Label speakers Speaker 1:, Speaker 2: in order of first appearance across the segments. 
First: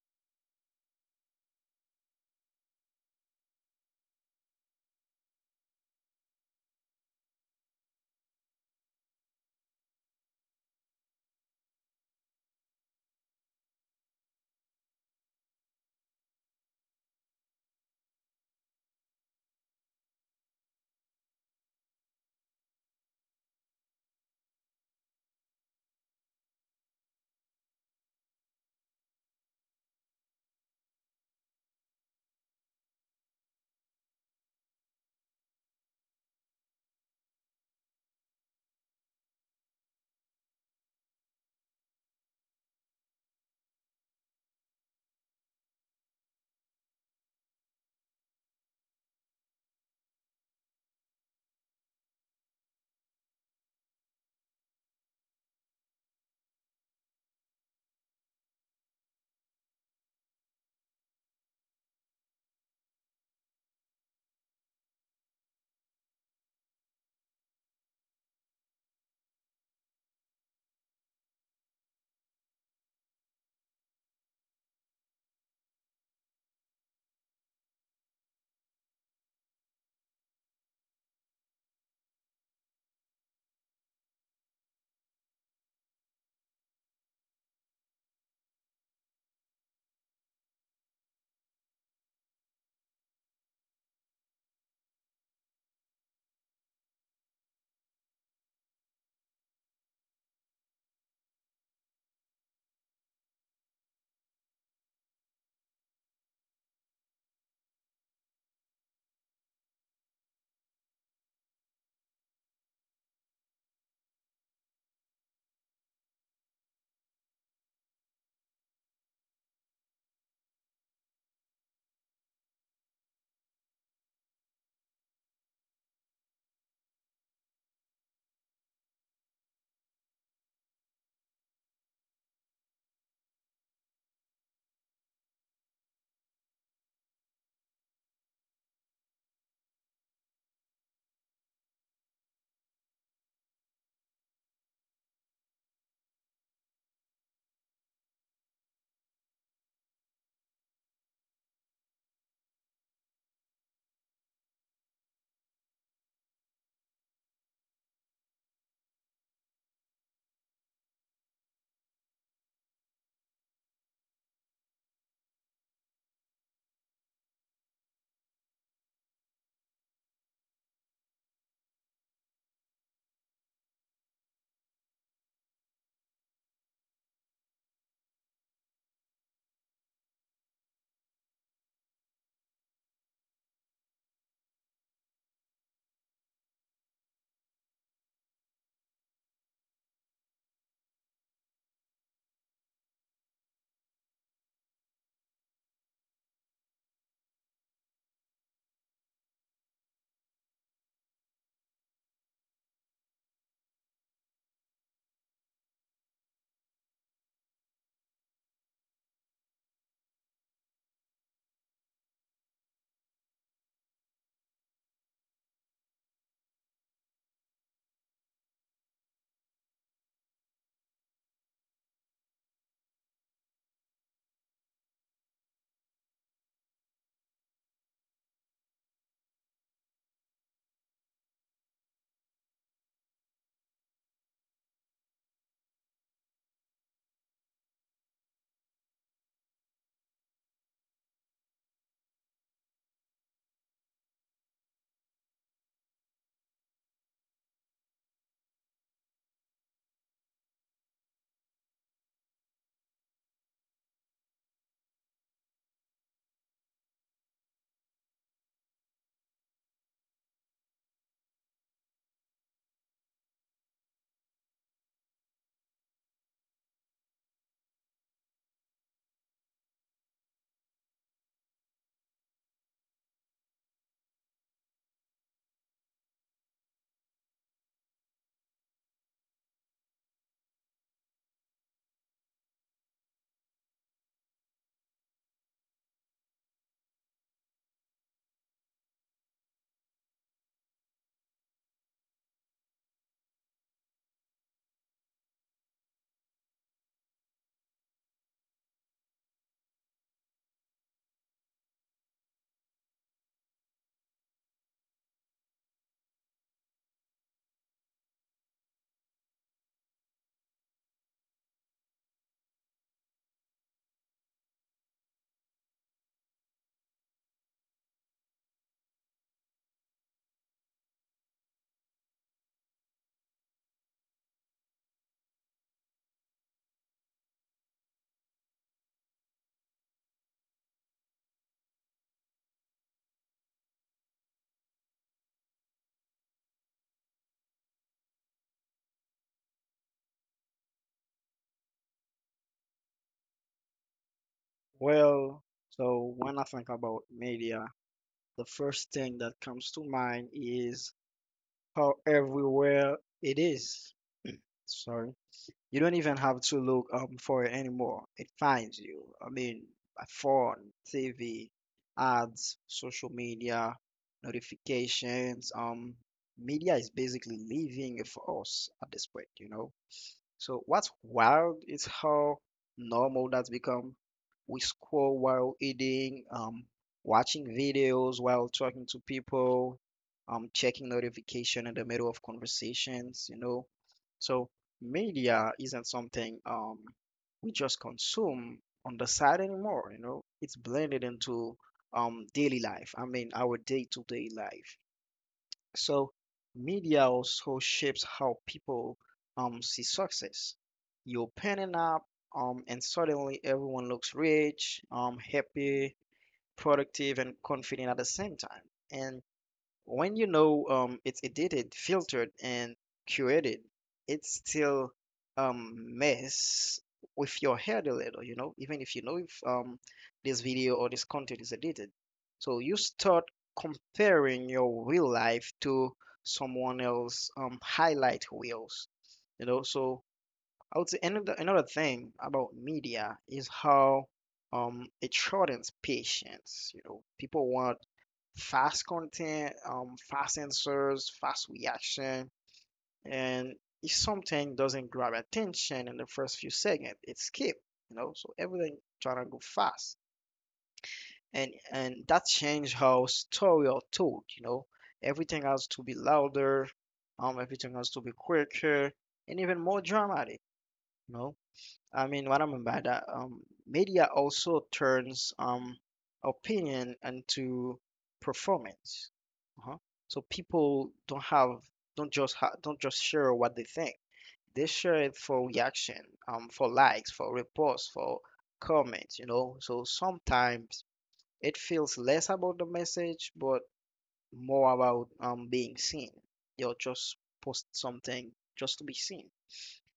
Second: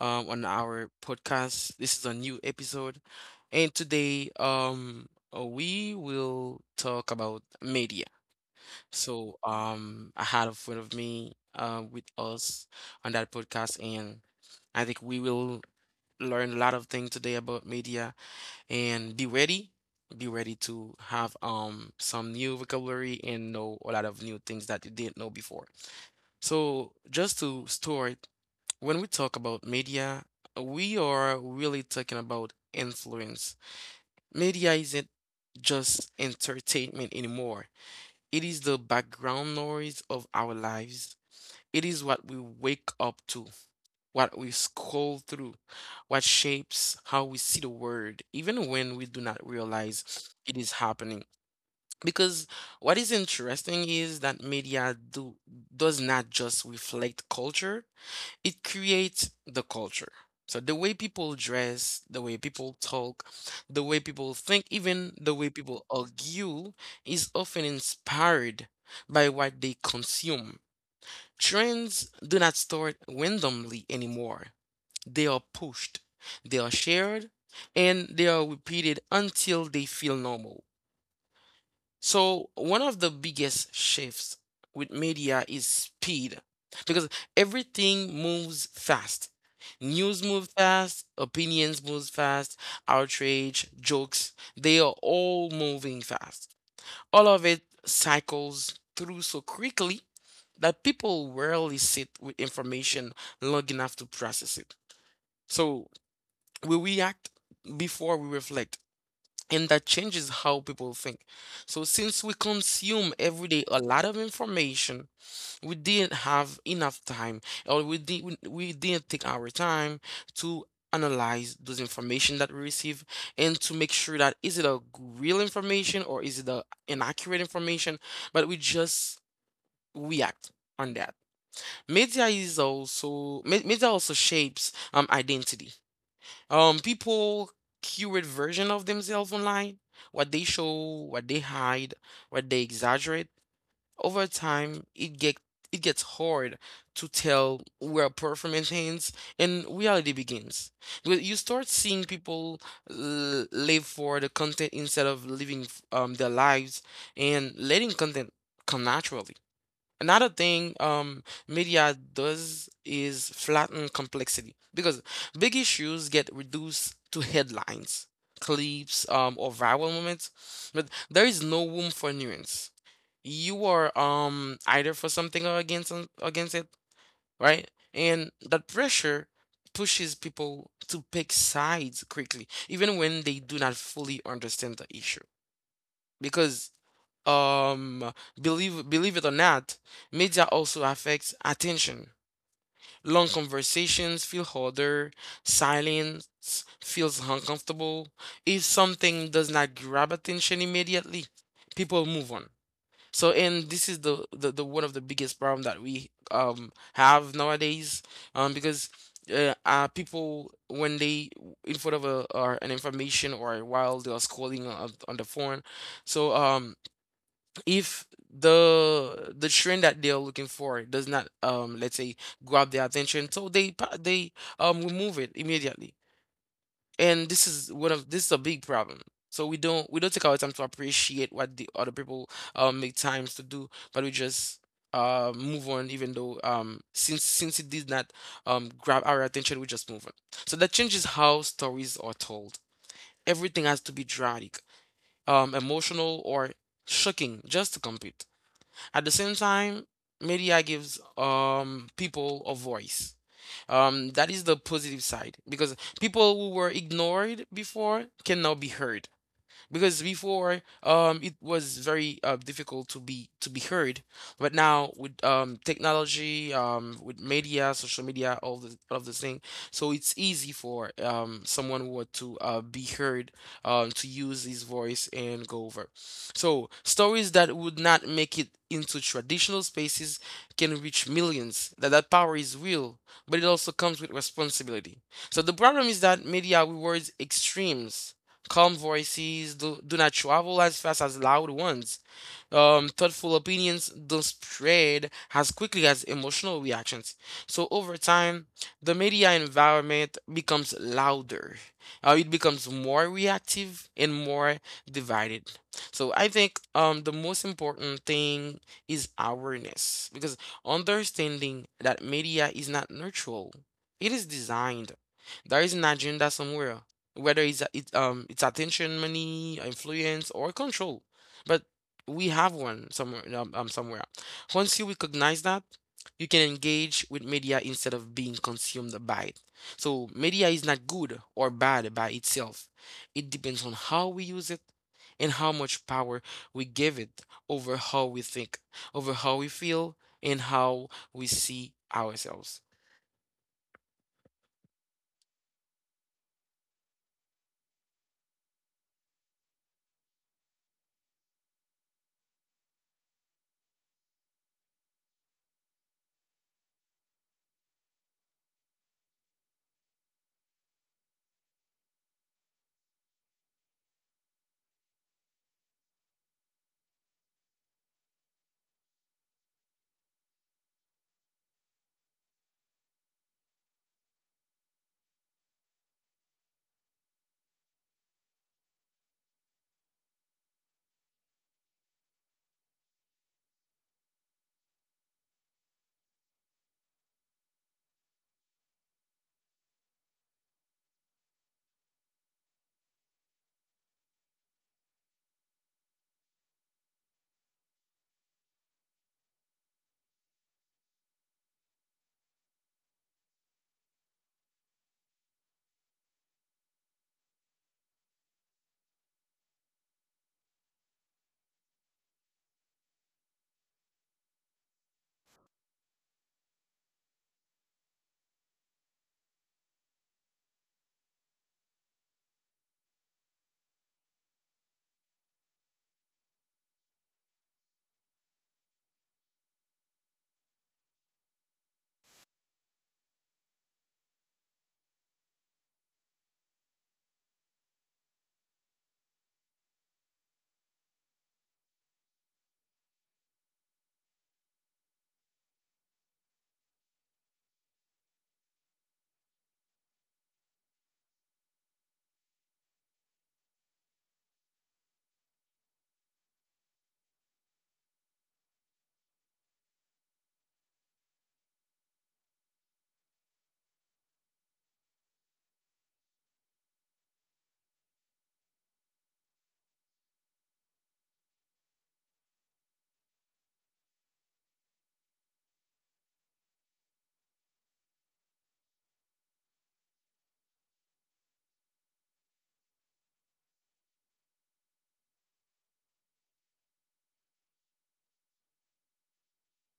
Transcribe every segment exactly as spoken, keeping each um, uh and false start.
Speaker 1: um, on our podcast. This is a new episode, and today um, uh, we will talk about media. So um, I had a friend of me uh, with us on that podcast, and I think we will learn a lot of things today about media and be ready be ready to have um some new vocabulary and know a lot of new things that you didn't know before. So, just to store it, when we talk about media, we are really talking about influence. Media isn't just entertainment anymore, it is the background noise of our lives. It is what we wake up to, what we scroll through, what shapes how we see the world, even when we do not realize it is happening. Because what is interesting is that media do does not just reflect culture, it creates the culture. So the way people dress, the way people talk, the way people think, even the way people argue is often inspired by what they consume. Trends do not start randomly anymore. They are pushed, they are shared, and they are repeated until they feel normal. So one of the biggest shifts with media is speed, because everything moves fast. News move fast, opinions move fast, outrage, jokes, they are all moving fast. All of it cycles through so quickly that people rarely sit with information long enough to process it. So we react before we reflect, and that changes how people think. So, since we consume every day a lot of information, we didn't have enough time, or we, did, we, we didn't take our time to analyze those information that we receive and to make sure that is it a g- real information or is it a inaccurate information, but we just react on that. Media is also me- media also shapes um identity. Um, people curate version of themselves online, what they show, what they hide, what they exaggerate. Over time, it get it gets hard to tell where performance ends and reality begins. Well, you start seeing people l- live for the content instead of living um, their lives and letting content come naturally. Another thing, um, media does is flatten complexity, because big issues get reduced to headlines, clips, um, or viral moments, but there is no room for nuance. You are, um, either for something or against some- against it, right? And that pressure pushes people to pick sides quickly, even when they do not fully understand the issue. Because um believe believe it or not, media also affects attention. Long conversations feel harder, silence feels uncomfortable. If something does not grab attention immediately, people move on. So, and this is the the, the one of the biggest problem that we um have nowadays, um because uh, uh people when they in front of a or an information or while they are scrolling on, on the phone. so um if the the trend that they are looking for does not, um let's say, grab their attention, so they pa- they, um remove it immediately. And this is one of this is a big problem. So we don't we don't take our time to appreciate what the other people, um make times to do, but we just uh move on, even though, um since since it did not, um grab our attention, we just move on. So that changes how stories are told. Everything has to be dramatic, um emotional, or shocking just to compete. At the same time, media gives, um, people a voice. Um, that is the positive side, because people who were ignored before can now be heard. Because before, um it was very uh, difficult to be to be heard. But now with, um technology, um with media, social media, all the all of the thing, so it's easy for, um someone who want to, uh, be heard, um to use his voice and go over. So stories that would not make it into traditional spaces can reach millions. That that power is real, but it also comes with responsibility. So the problem is that media rewards extremes. Calm voices do, do not travel as fast as loud ones. Um, thoughtful opinions don't spread as quickly as emotional reactions. So over time, the media environment becomes louder. Uh, it becomes more reactive and more divided. So I think, um, the most important thing is awareness, because understanding that media is not neutral. It is designed. There is an agenda somewhere, whether it's it um it's attention, money, influence, or control. But we have one somewhere, um, um, somewhere. Once you recognize that, you can engage with media instead of being consumed by it. So media is not good or bad by itself. It depends on how we use it and how much power we give it over how we think, over how we feel, and how we see ourselves.
Speaker 2: Well, so when I think about media, the first thing that comes to mind is how everywhere it is. Sorry. You don't even have to look um for it anymore. It finds you. I mean, by phone, T V, ads, social media, notifications. Um, media is basically living for us at this point, you know. So what's wild is how normal that's become. We scroll while eating, um, watching videos while talking to people, um, checking notification in the middle of conversations, you know. So media isn't something um, we just consume on the side anymore, you know. It's blended into um, daily life. I mean, our day-to-day life. So media also shapes how people um see success. You're panning up, um, and suddenly everyone looks rich, um, happy, productive, and confident at the same time. And when you know um, it's edited, filtered, and curated, it still um, mess with your head a little, you know, even if you know if um, this video or this content is edited. So you start comparing your real life to someone else um, highlight reels, you know. So I would say another another thing about media is how um, it shortens patience. You know, people want fast content, um, fast answers, fast reaction, and if something doesn't grab attention in the first few seconds, it's skipped. You know, so everything trying to go fast, and and that changed how story are told. You know, everything has to be louder, um, everything has to be quicker, and even more dramatic. You know, I mean, what I mean by that, um, media also turns um, opinion into performance. Uh-huh. So people don't have, don't just ha don't just share what they think. They share it for reaction, um, for likes, for reports, for comments, you know. So sometimes it feels less about the message, but more about um, being seen. You'll just post something just to be seen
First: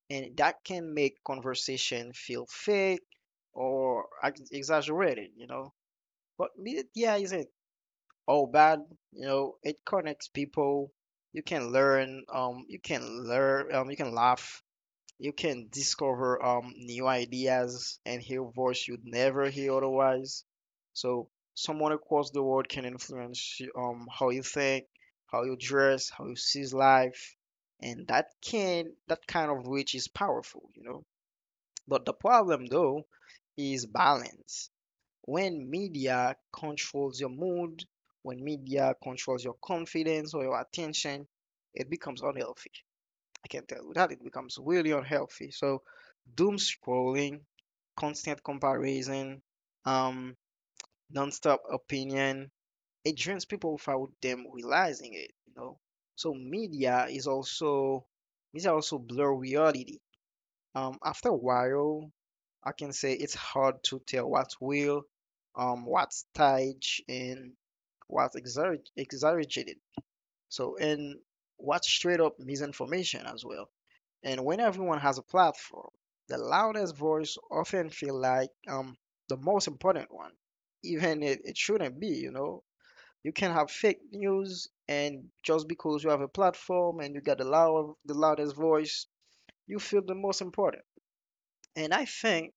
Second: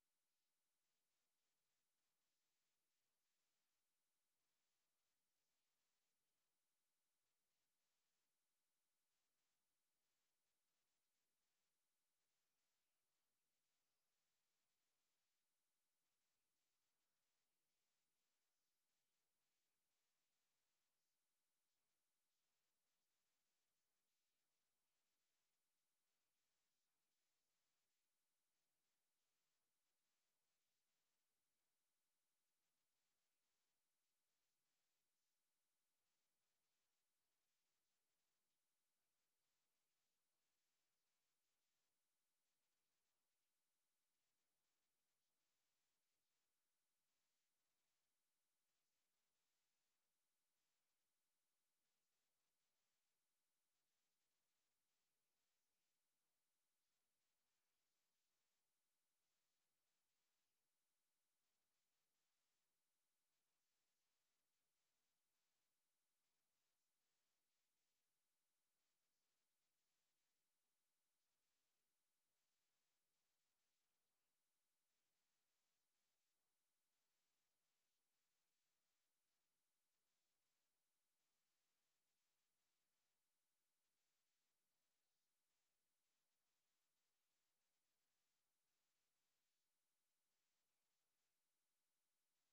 Speaker 2: and that can make conversation feel fake or ex- exaggerated, you know. But media isn't all bad, you know. It connects people. You can learn. Um, you can learn. Um, you can laugh. You can discover um new ideas and hear voice you'd never hear otherwise. So someone across the world can influence you, um how you think, how you dress, how you see life, and that can that kind of reach is powerful, you know. But the problem, though, is balance. When media controls your mood, when media controls your confidence or your attention, it becomes unhealthy. I can tell you that it becomes really unhealthy. So, doom scrolling, constant comparison, um, nonstop opinion, it drains people without them realizing it. You know, so media is also media also blur reality um, after a while, I can say it's hard to tell what's real, um, what's staged, and what's exagger- exaggerated. So, and what's straight up misinformation as well. And when everyone has a platform, the loudest voice often feel like um, the most important one, even it, it shouldn't be, you know. You can have fake news, and just because you have a platform and you got the loud, the loudest voice, you feel the most important. And I think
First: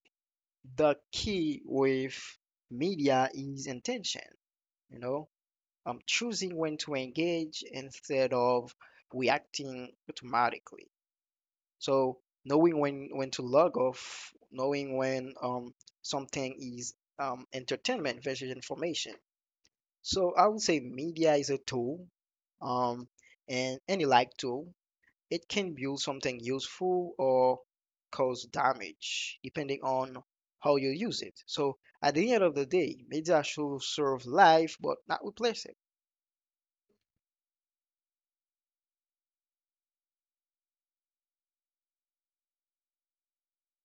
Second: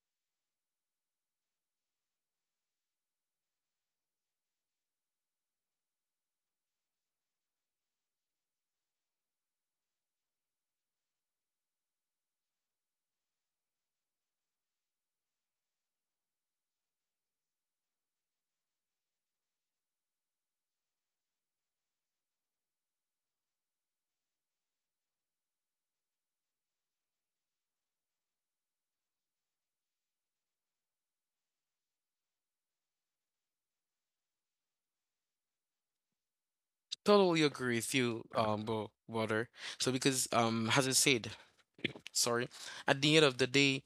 Speaker 2: the key with media is intention, you know, um, choosing when to engage instead of reacting automatically. So knowing when when to log off, knowing when um, something is um, entertainment versus information. So I would say media is a tool, um, and any like tool, it can build something useful or cause damage, depending on how you use it. So at the end of the day, media should serve life, but not replace it.
Speaker 1: Totally agree with you, um, bro, brother. So because, um, as I said, sorry, at the end of the day,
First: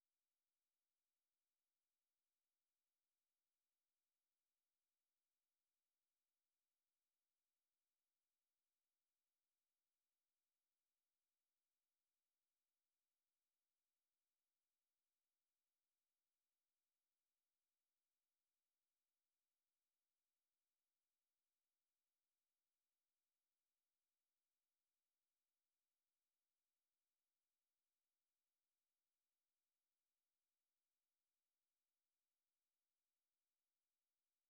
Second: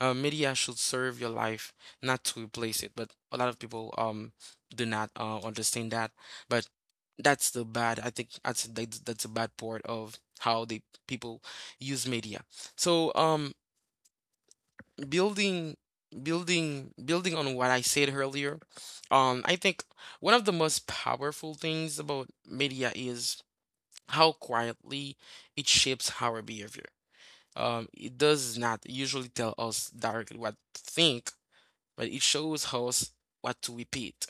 Speaker 1: uh, media should serve your life, not to replace it. But a lot of people, um do not, uh, understand that. But that's the bad. I think that's that's, that's a bad part of how the people use media. So um, building, building, building on what I said earlier, um, I think one of the most powerful things about media is how quietly it shapes our behavior. Um, it does not usually tell us directly what to think, but it shows us what to repeat,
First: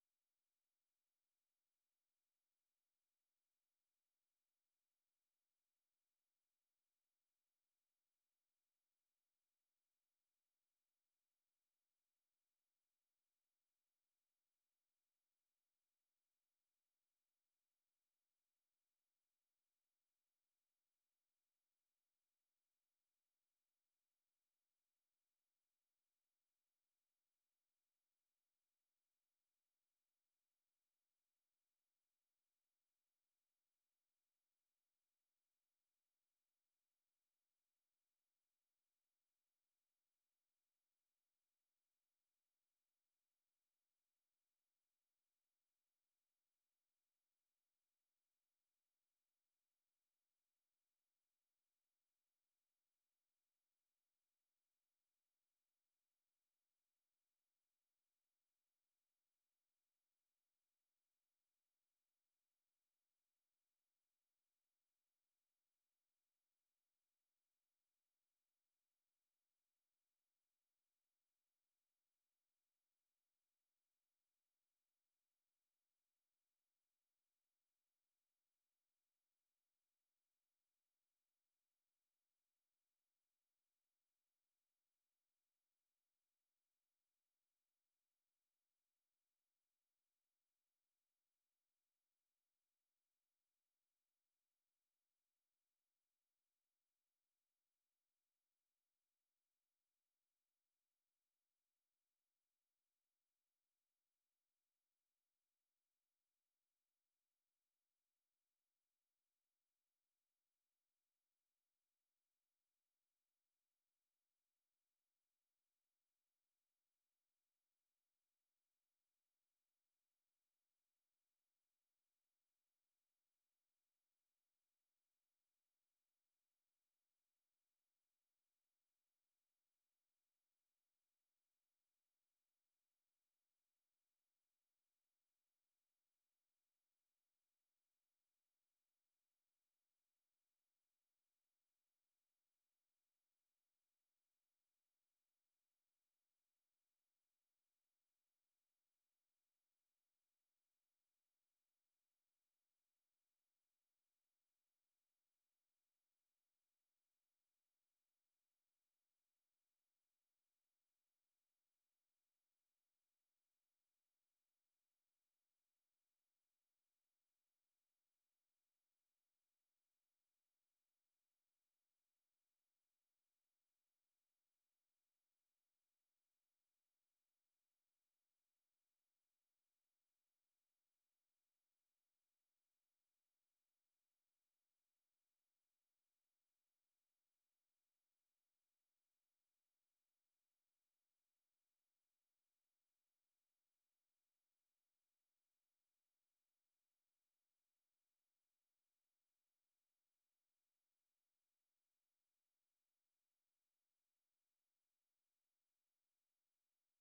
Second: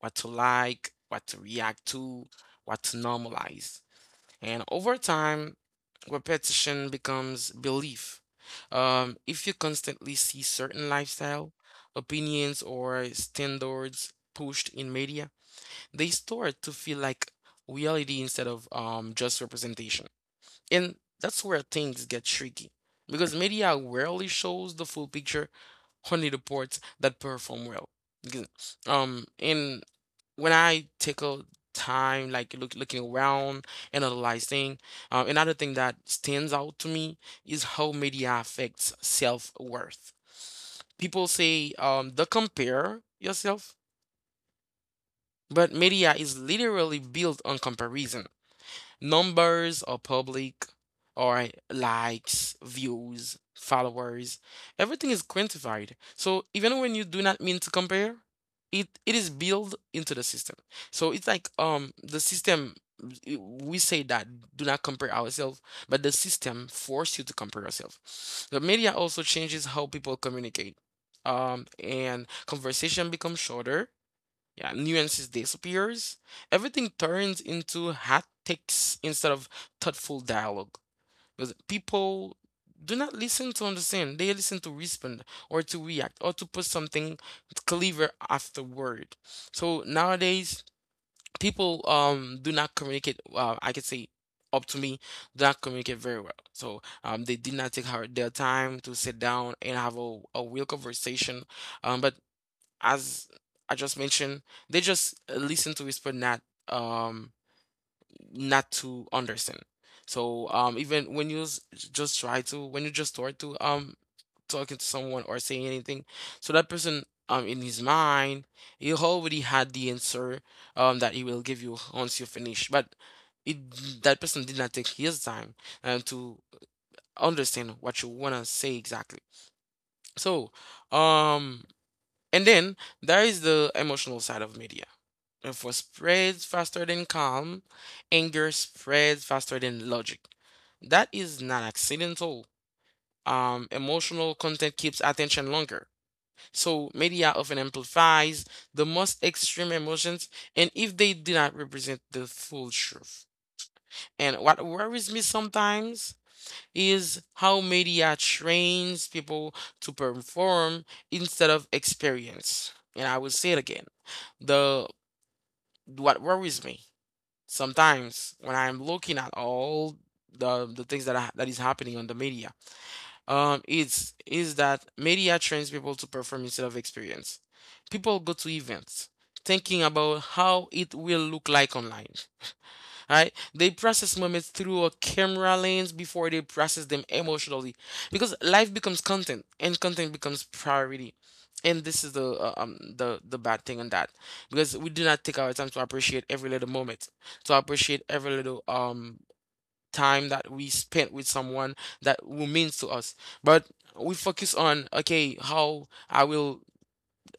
Speaker 1: what to like, what to react to, what to normalize. And over time, repetition becomes belief. Um, if you constantly see certain lifestyle, opinions, or standards pushed in media, they start to feel like reality instead of, um, just representation. And that's where things get tricky, because media rarely shows the full picture. Only the reports that perform well. Because, Um, and when I take a time, like, look, looking around and analyzing, uh, another thing that stands out to me is how media affects self-worth. People say, um, the compare yourself, but media is literally built on comparison. Numbers are public, or likes, views, followers. Everything is quantified. So even when you do not mean to compare, it it is built into the system. So it's like, um the system, i- we say that do not compare ourselves, but the system force you to compare yourself. The media also changes how people communicate. Um, and conversation becomes shorter, yeah, nuances disappears. Everything turns into haptics instead of thoughtful dialogue. Because people do not listen to understand. They listen to respond or to react or to put something clever afterward. So nowadays, people, um do not communicate. Uh, I could say, up to me, do not communicate very well. So, um, they did not take her, their time to sit down and have a, a real conversation. Um, but as I just mentioned, they just, uh, listen to whisper, not, um, not to understand. So, um, even when you, s- just try to, when you just start to, um talking to someone or saying anything, so that person, um in his mind, he already had the answer um that he will give you once you finish, but it that person did not take his time, um, to understand what you wanna say exactly. So, um, and then there is the emotional side of media. If what spreads faster than calm, anger spreads faster than logic. That is not accidental. Um, emotional content keeps attention longer. So media often amplifies the most extreme emotions, and if they do not represent the full truth. And what worries me sometimes is how media trains people to perform instead of experience. And I will say it again. The What worries me sometimes when I'm looking at all the the things that are, that is happening on the media, um, it's is that media trains people to perform instead of experience. People go to events thinking about how it will look like online. Right? They process moments through a camera lens before they process them emotionally, because life becomes content and content becomes priority, and this is the, uh, um the the bad thing on that, because we do not take our time to appreciate every little moment, to appreciate every little, um time that we spent with someone that who means to us. But we focus on, okay, how I will,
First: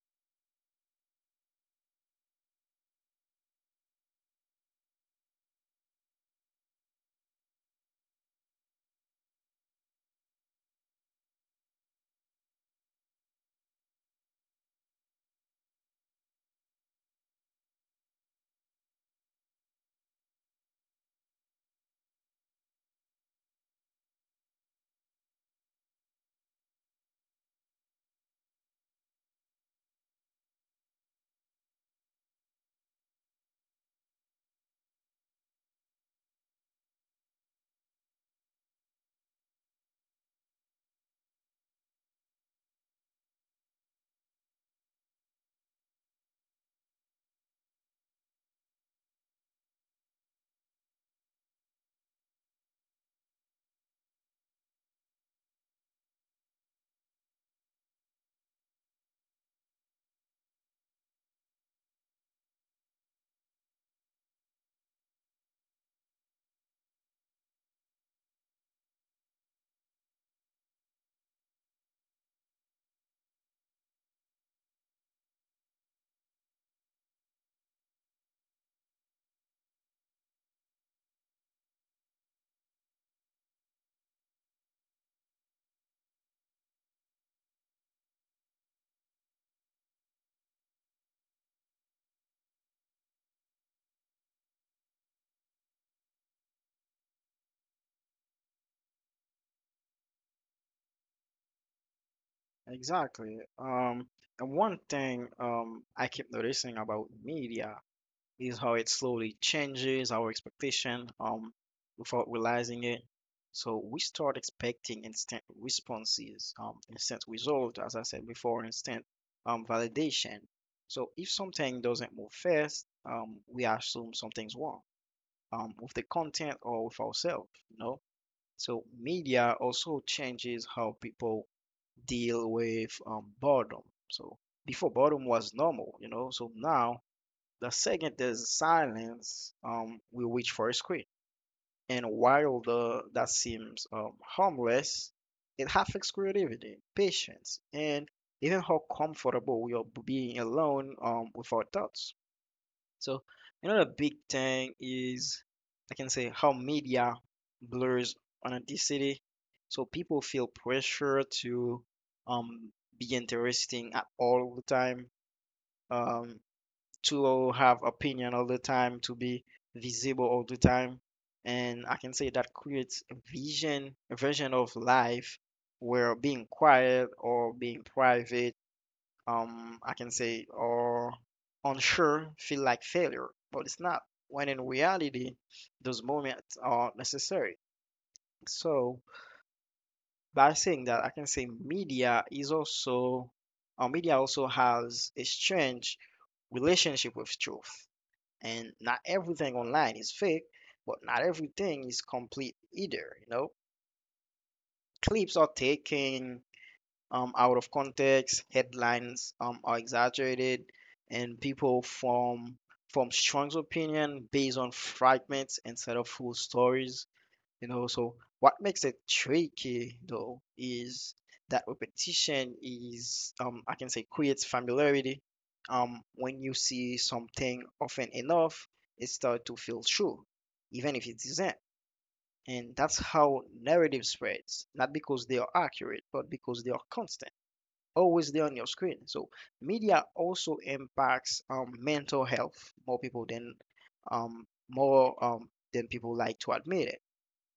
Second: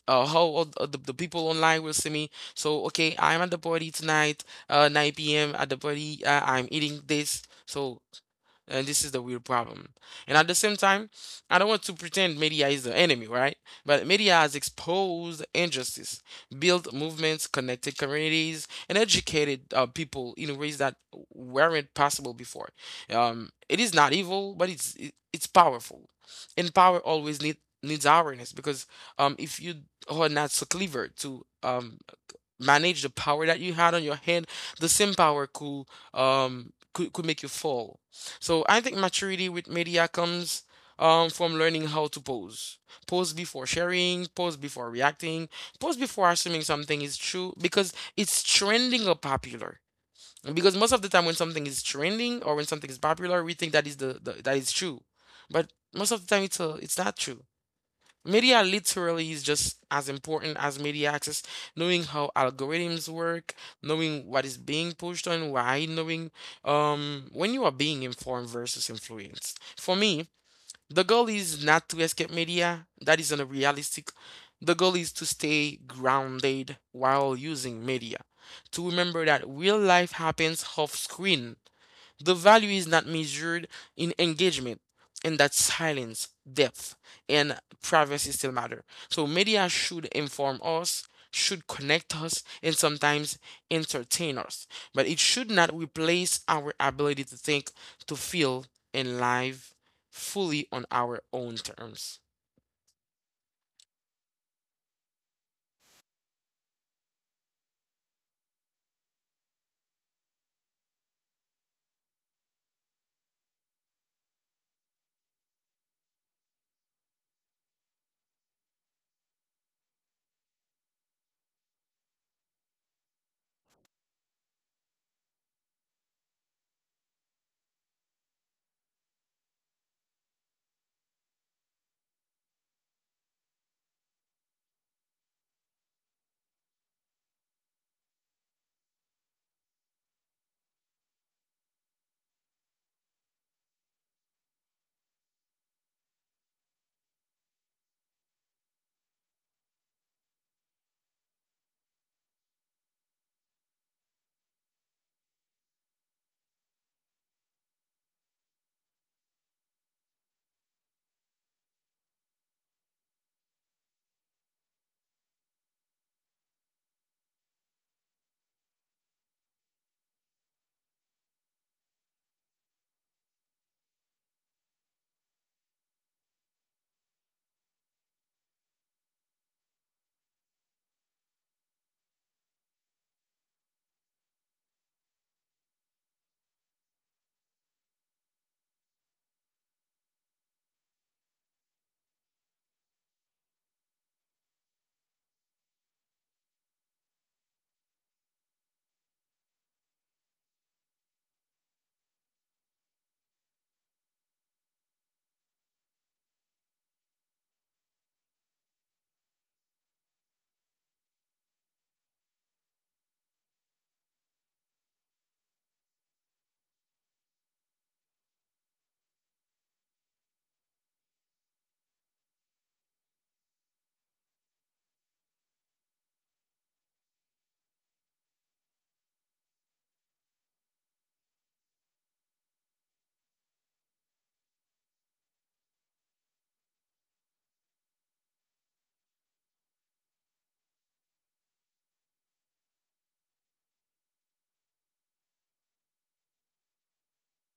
Speaker 1: uh, how all th- the, the people online will see me. So, okay, I'm at the party tonight, uh, nine p m at the party. Uh, I'm eating this. So, and this is the real problem. And at the same time, I don't want to pretend media is the enemy, right? But media has exposed injustice, built movements, connected communities, and educated, uh, people in ways that weren't possible before. Um, it is not evil, but it's it, it's powerful, and power always need needs awareness because um, if you are not so clever to um, manage the power that you had on your hand, the same power could um could, could make you fall. So I think maturity with media comes um from learning how to pause, pause before sharing, pause before reacting, pause before assuming something is true because it's trending or popular. Because most of the time when something is trending or when something is popular, we think that is the, the that is true. But most of the time it's a, it's not true. Media literally is just as important as media access, knowing how algorithms work, knowing what is being pushed on, why, knowing um, when you are being informed versus influenced. For me, the goal is not to escape media, that is unrealistic. The goal is to stay grounded while using media, to remember that real life happens off screen, the value is not measured in engagement, and that silence, depth, and privacy still matter. So media should inform us, should connect us, and sometimes entertain us. But it should not replace our ability to think, to feel, and live fully on our own terms.
Speaker 2: Exactly. Um, and one thing um, I keep noticing about media is how it slowly changes our expectation um without realizing it. So we start expecting instant responses, um, instant result, as I said before, instant um validation. So if something doesn't move fast, um, we assume something's wrong, um, with the content or with ourselves, you know. So media also changes how people deal with um, boredom. So before boredom was normal, you know. So now the second is silence. Um, we reach for a screen, and while the that seems um, harmless, it affects creativity, patience, and even how comfortable we are being alone um, with our thoughts. So another big thing is I can say how media blurs authenticity. So people feel pressure to um, be interesting at all the time. Um, to have opinion all the time, to be visible all the time. And I can say that creates a vision, a version of life where being quiet or being private, um, I can say, or unsure feel like failure, but it's not. When in reality, those moments are necessary. So by saying that, I can say media is also, or media also has a strange relationship with truth and not everything online is fake, but not everything is complete either, you know? Clips are taken um, out of context, headlines um, are exaggerated, and people form from strong opinion based on fragments instead of full stories. You know, so what makes it tricky though is that repetition is, um, I can say, creates familiarity. Um, when you see something often enough, it starts to feel true, even if it isn't. And that's how narrative spreads, not because they are accurate, but because they are constant, always there on your screen. So media also impacts um, mental health more people than um, more um, than people like to admit it.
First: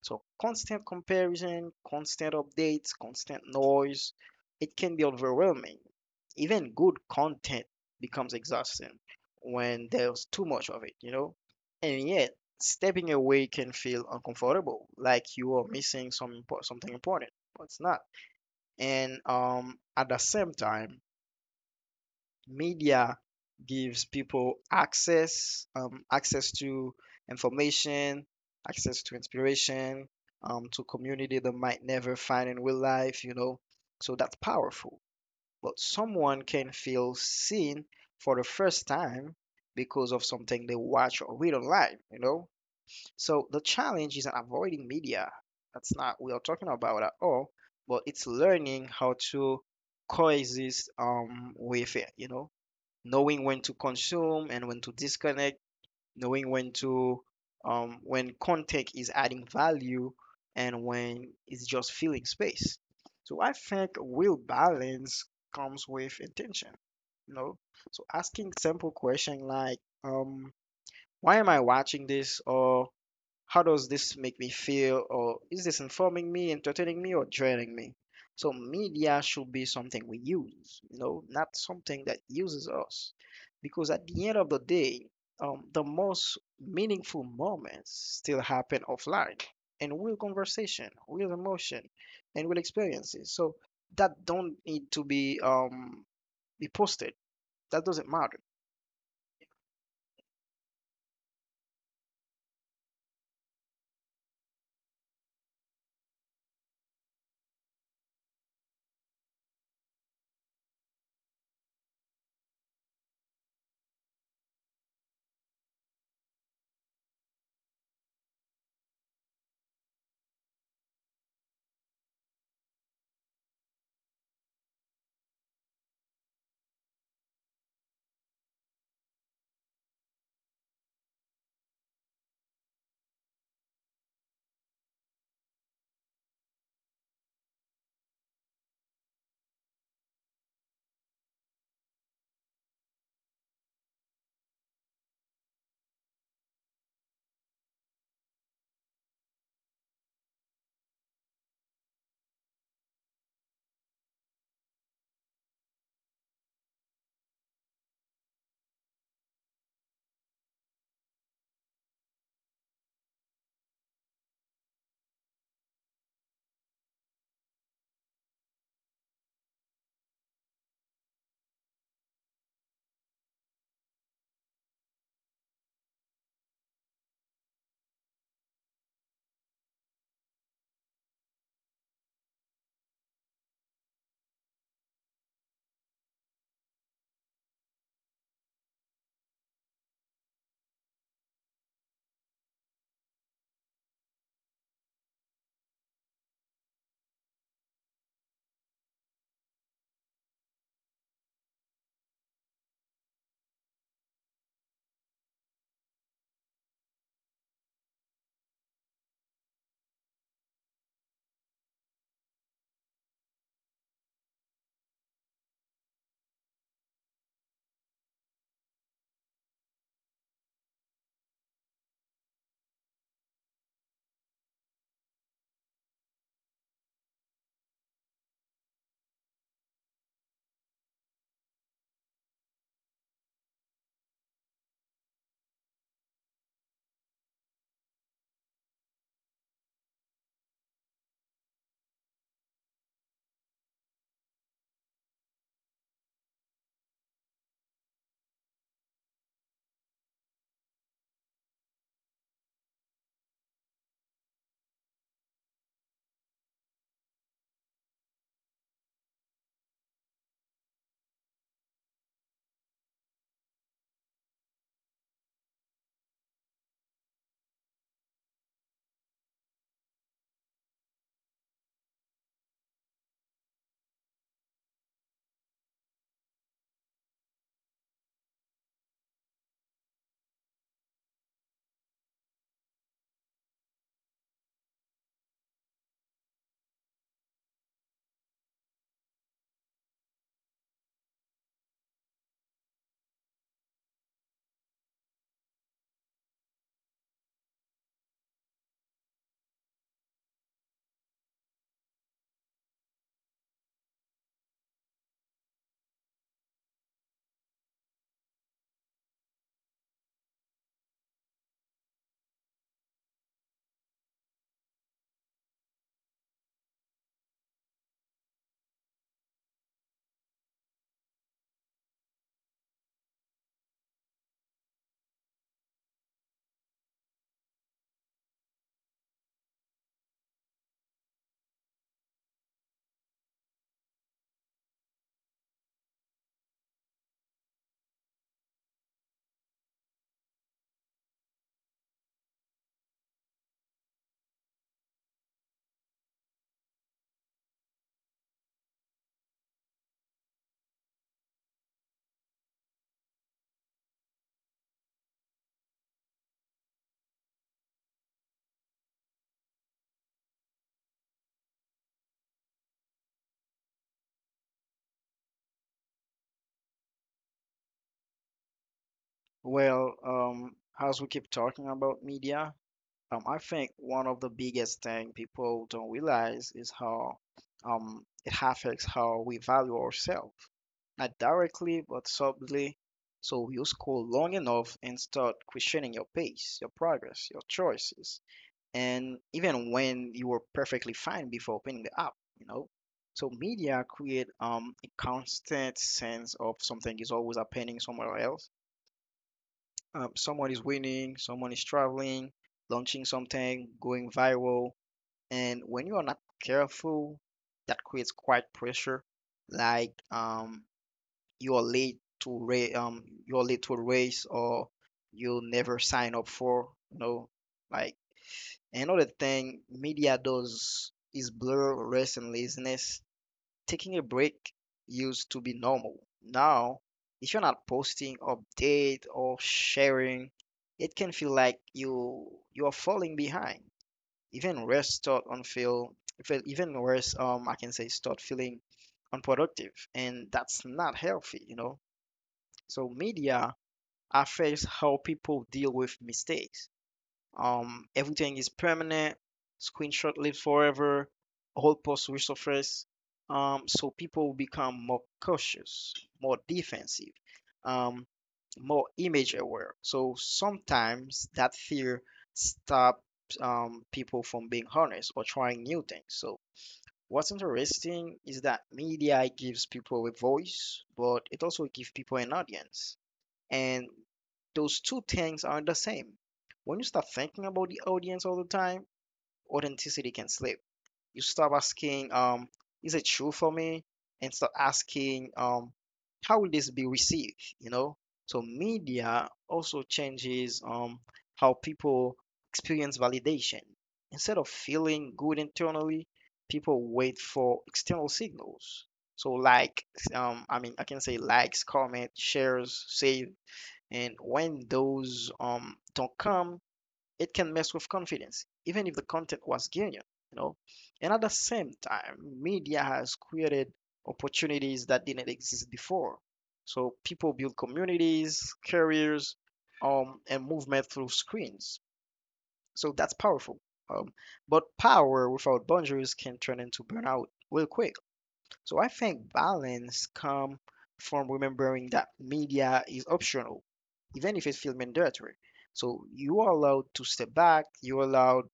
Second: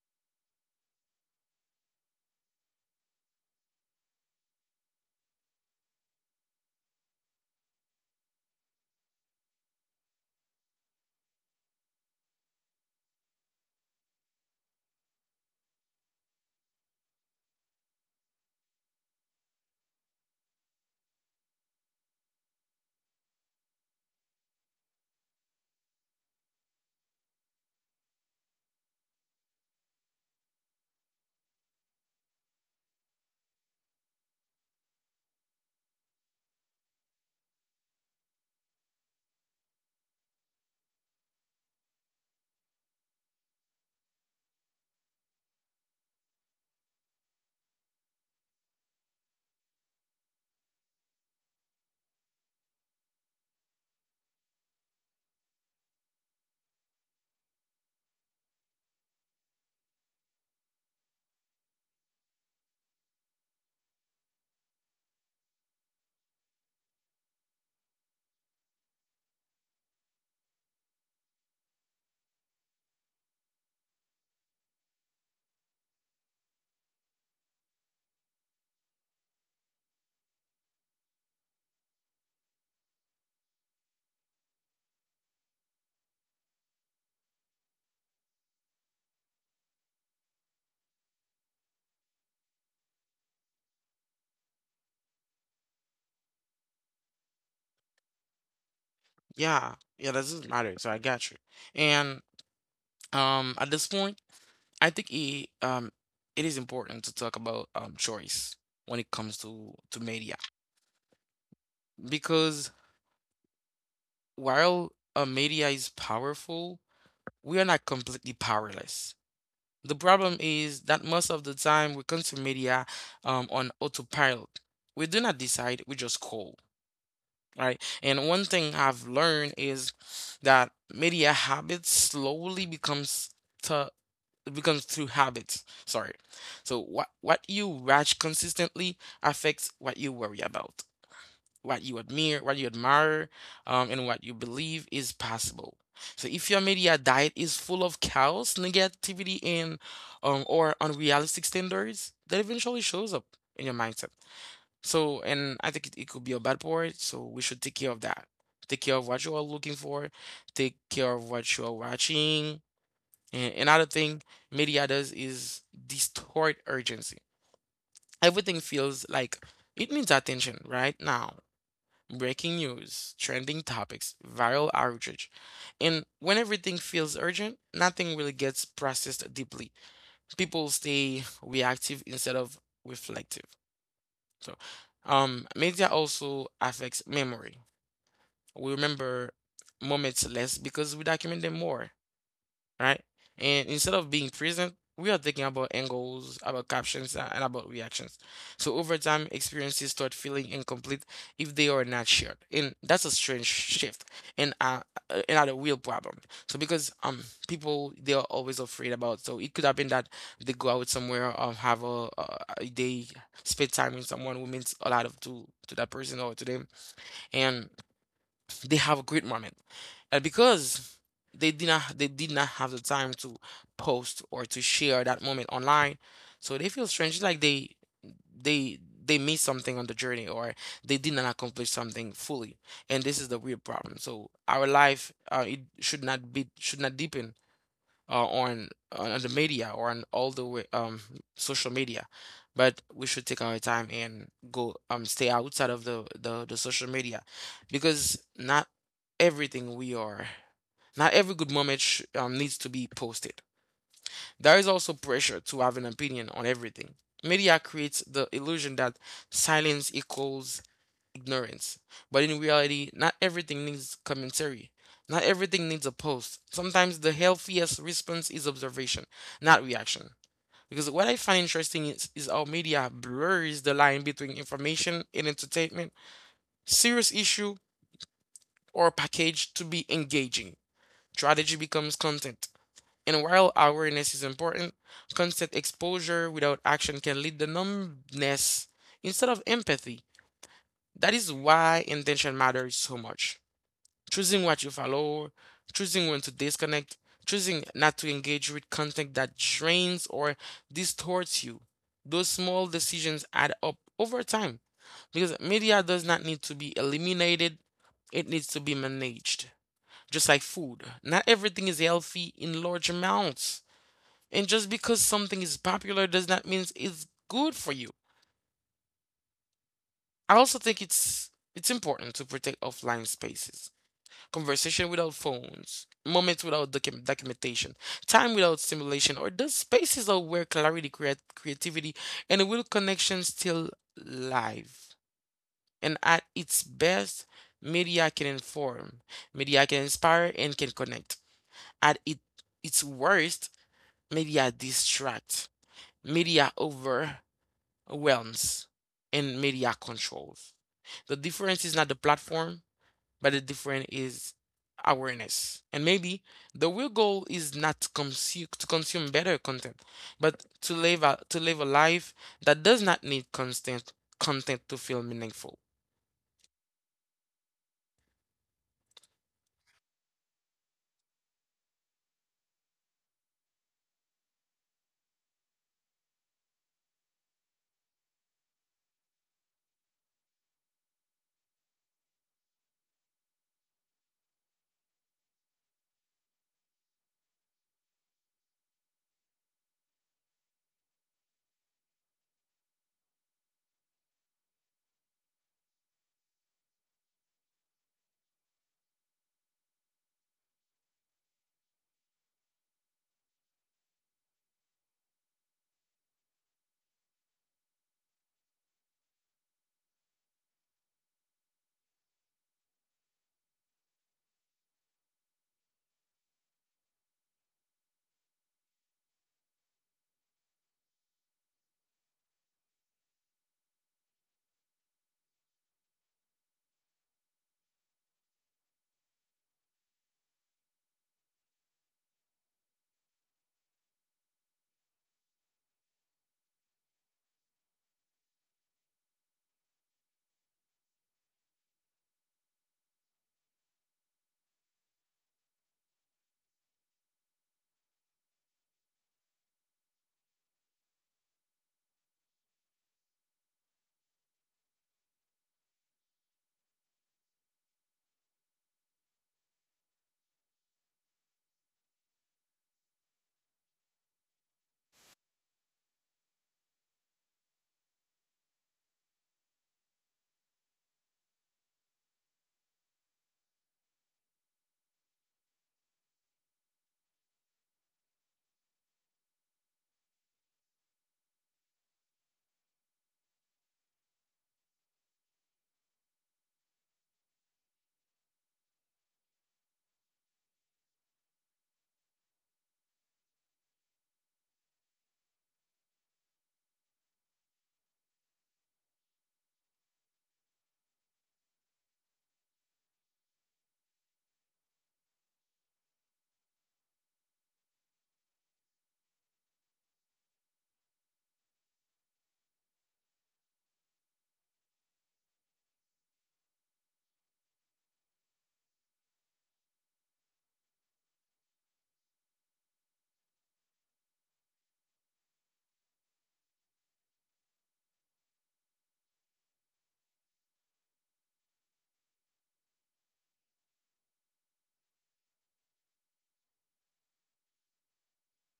Speaker 2: So constant comparison, constant updates, constant noise, it can be overwhelming. Even good content becomes exhausting when there's too much of it, you know? And yet, stepping away can feel uncomfortable, like you are missing some impo- something important, but it's not. And um, at the same time, media gives people access, um, access to information, access to inspiration, um, to community they might never find in real life, you know. So that's powerful. But someone can feel seen for the first time because of something they watch or read online, you know. So the challenge isn't avoiding media. That's not we are talking about at all, but it's learning how to coexist um with it, you know, knowing when to consume and when to disconnect, knowing when to um when content is adding value and when it's just filling space. So I think real balance comes with intention, you know. So asking simple question like um why am I watching this or how does this make me feel or is this informing me entertaining me or draining me so media should be something we use, you know, not something that uses us, because at the end of the day, um, the most meaningful moments still happen offline and real conversation real emotion and real experiences so that don't need to be um, be posted that doesn't matter.
Speaker 1: Yeah, yeah, that doesn't matter. So I got you. And um, at this point, I think it um it is important to talk about um choice when it comes to to media because while a media is powerful, we are not completely powerless. The problem is that most of the time we consume media um on autopilot. We do not decide, we just call, right? And one thing I've learned is that media habits slowly becomes it becomes through habits. Sorry. So what what you watch consistently affects what you worry about, what you admire, what you admire, um, and what you believe is possible. So if your media diet is full of chaos, negativity, and um, or unrealistic standards, that eventually shows up in your mindset. So, and I think it, it could be a bad part. So we should take care of that. Take care of what you are looking for. Take care of what you are watching, and another thing media does is distort urgency. Everything feels like it needs attention right now. Breaking news, trending topics, viral outrage. And when everything feels urgent, nothing really gets processed deeply. People stay reactive instead of reflective. So, um, Media also affects memory. We remember moments less because we document them more, right? And instead of being present, we are thinking about angles, about captions, uh, and about reactions. So over time, experiences start feeling incomplete if they are not shared, and that's a strange shift and uh, uh, another real problem. So because um people, they are always afraid about. So it could happen that they go out somewhere or have a uh, they spend time with someone who means a lot of to to that person or to them, and they have a great moment. And because they did not they did not have the time to post or to share that moment online, so they feel strange. It's like they they they missed something on the journey or they did not accomplish something fully. And this is the real problem. So our life uh, it should not be should not deepen uh, on on on the media or on all the way um social media, but we should take our time and go um stay outside of the the, the social media because not everything we are not every good moment sh- um, needs to be posted. There is also pressure to have an opinion on everything. Media creates the illusion that silence equals ignorance. But in reality, not everything needs commentary. Not everything needs a post. Sometimes the healthiest response is observation, not reaction. Because what I find interesting is, is how media blurs the line between information and entertainment, serious issue, or package to be engaging. Strategy becomes content. And while awareness is important, constant exposure without action can lead to numbness instead of empathy. That is why intention matters so much. Choosing what you follow, choosing when to disconnect, choosing not to engage with content that drains or distorts you. Those small decisions add up over time because media does not need to be eliminated, it needs to be managed. Just like food, not everything is healthy in large amounts. And just because something is popular does not mean it's good for you. I also think it's it's important to protect offline spaces, conversation without phones, moments without docu- documentation, time without stimulation, or those spaces of where clarity, create, creativity, and will connection still live. And at its best, media can inform, media can inspire, and can connect. At it, its worst, media distracts, media overwhelms, and media controls. The difference is not the platform, but the difference is awareness. And maybe the real goal is not to consume to consume better content, but to live a, to live a life that does not need constant content to feel meaningful.
Speaker 2: Well, um, as we keep talking about media, Um, I think one of the biggest thing people don't realize is how um, it affects how we value ourselves, not directly but subtly. So you scroll long enough and start questioning your pace, your progress, your choices, and even when you were perfectly fine before opening the app, you know. So media create um, a constant sense of something is always happening somewhere else. Um, someone is winning, someone is traveling, launching something, going viral and when you are not careful that creates quite pressure like um you are late to ra- um you're late to a race or you'll never sign up for, you know, like another thing media does is blur rest and laziness. Taking a break used to be normal. Now if you're not posting update or sharing it can feel like you you are falling behind, even worse, start on feel feel even worse, um I can say, start feeling unproductive, and that's not healthy, you know. So media affects how people deal with mistakes, um, everything is permanent. Screenshot live forever. All posts resurface. Um, so people will become more cautious, more defensive, um, more image aware. So sometimes that fear stops um, people from being honest or trying new things. So what's interesting is that media gives people a voice, but it also gives people an audience. And those two things are the same. When you start thinking about the audience all the time, authenticity can slip. You stop asking, um, is it true for me? And start asking, um, how will this be received? You know? So media also changes um how people experience validation. Instead of feeling good internally, people wait for external signals. So like um I mean I can say likes, comments, shares, save and when those um don't come, it can mess with confidence, even if the content was genuine, you know. And at the same time, media has created opportunities that didn't exist before. So people build communities, careers, um, and movement through screens. So that's powerful. Um, but power without boundaries can turn into burnout real quick. So I think balance comes from remembering that media is optional, even if it feels mandatory. So you are allowed to step back, you're allowed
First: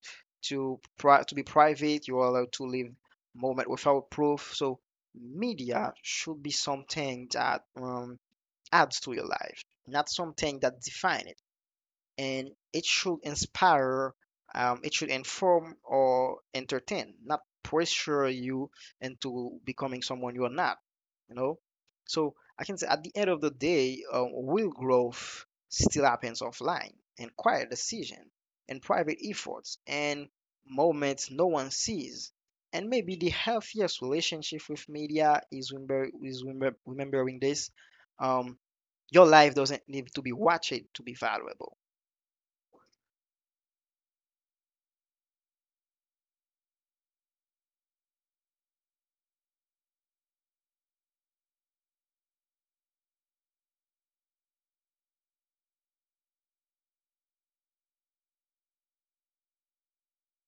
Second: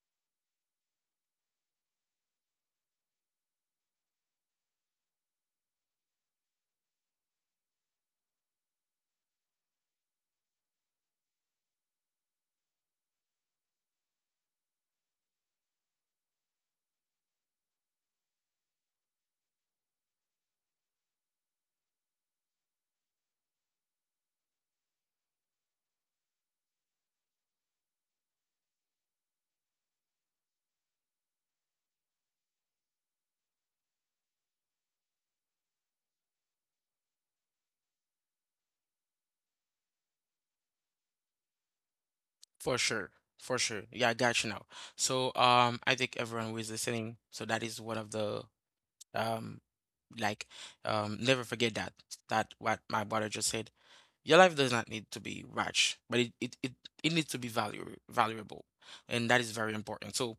Speaker 2: to pri- to be private, you're allowed to live moment without proof. So media should be something that um, adds to your life, not something that defines it and it should inspire, um, it should inform or entertain, not pressure you into becoming someone you are not, you know? So I can say at the end of the day, um, real growth still happens offline and quiet decision and private efforts and moments no one sees. And maybe the healthiest relationship with media is, remember, is remember, remembering this. Um, your life doesn't need to be watched to be valuable.
Speaker 1: For sure. For sure. Yeah, I got you now. So um I think everyone who is listening, so that is one of the um like um never forget that that what my brother just said. Your life does not need to be rich, but it, it, it, it needs to be value, valuable. And that is very important. So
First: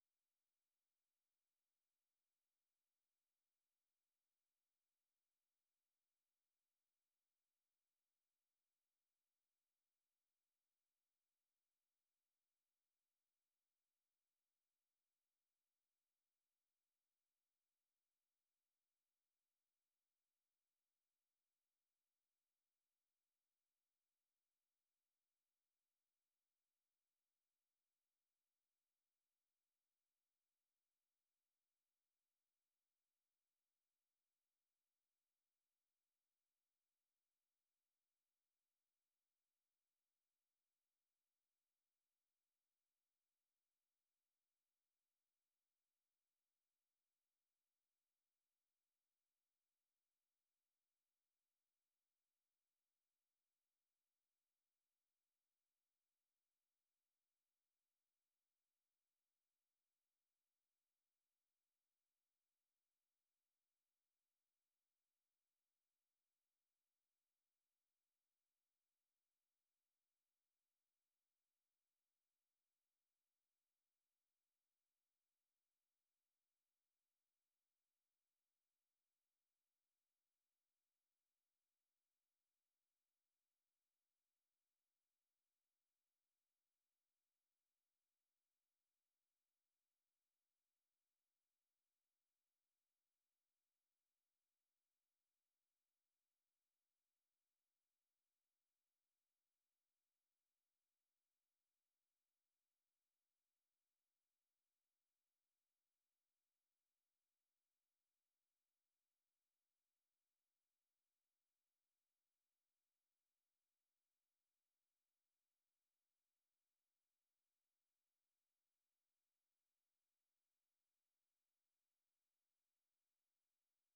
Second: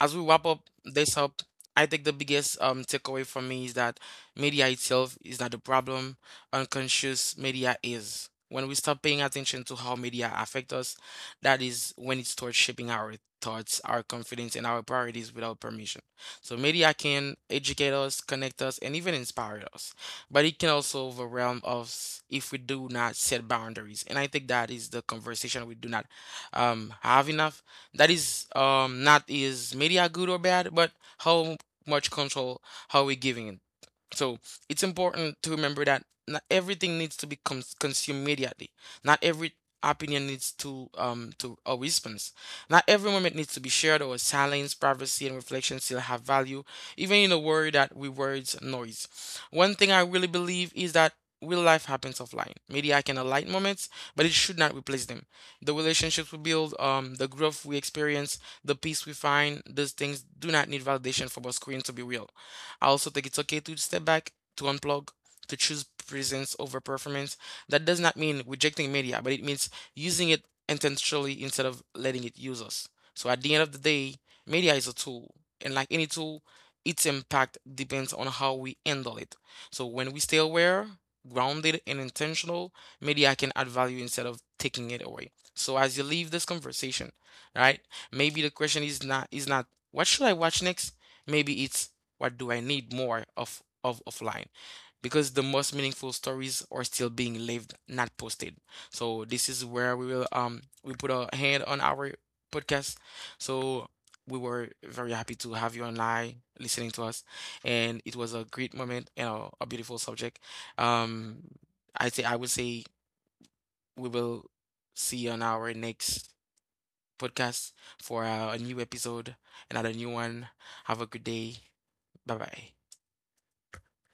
Speaker 1: as we wrap up this up, I think the biggest um takeaway for me is that media itself is not the problem. Unconscious media is. When we stop paying attention to how media affect us, that is when it starts shaping our thoughts, our confidence, and our priorities without permission. So media can educate us, connect us, and even inspire us. But it can also overwhelm us if we do not set boundaries. And I think that is the conversation we do not um, have enough, that is um not is media good or bad, but how much control are we giving it? So it's important to remember that not everything needs to be cons- consumed immediately. Not every opinion needs to um to a response. Not every moment needs to be shared, or silence, privacy and reflection still have value, even in a world that rewards noise. One thing I really believe is that real life happens offline. Media can highlight moments, but it should not replace them. The relationships we build, um, the growth we experience, the peace we find, those things do not need validation for a screen to be real. I also think it's okay to step back, to unplug, to choose presence over performance. That does not mean rejecting media, but it means using it intentionally instead of letting it use us. So at the end of the day, media is a tool, and like any tool, its impact depends on how we handle it. So when we stay aware, grounded, and intentional, media can add value instead of taking it away. So as you leave this conversation, right? Maybe the question is not is not what should I watch next? Maybe it's what do I need more of of offline? Because the most meaningful stories are still being lived, not posted. So this is where we will um we put a hand on our podcast. So we were very happy to have you online listening to us, and it was a great moment and a, a beautiful subject. Um, I say I would say we will see you on our next podcast for uh, a new episode, another new one. Have a good day. Bye bye.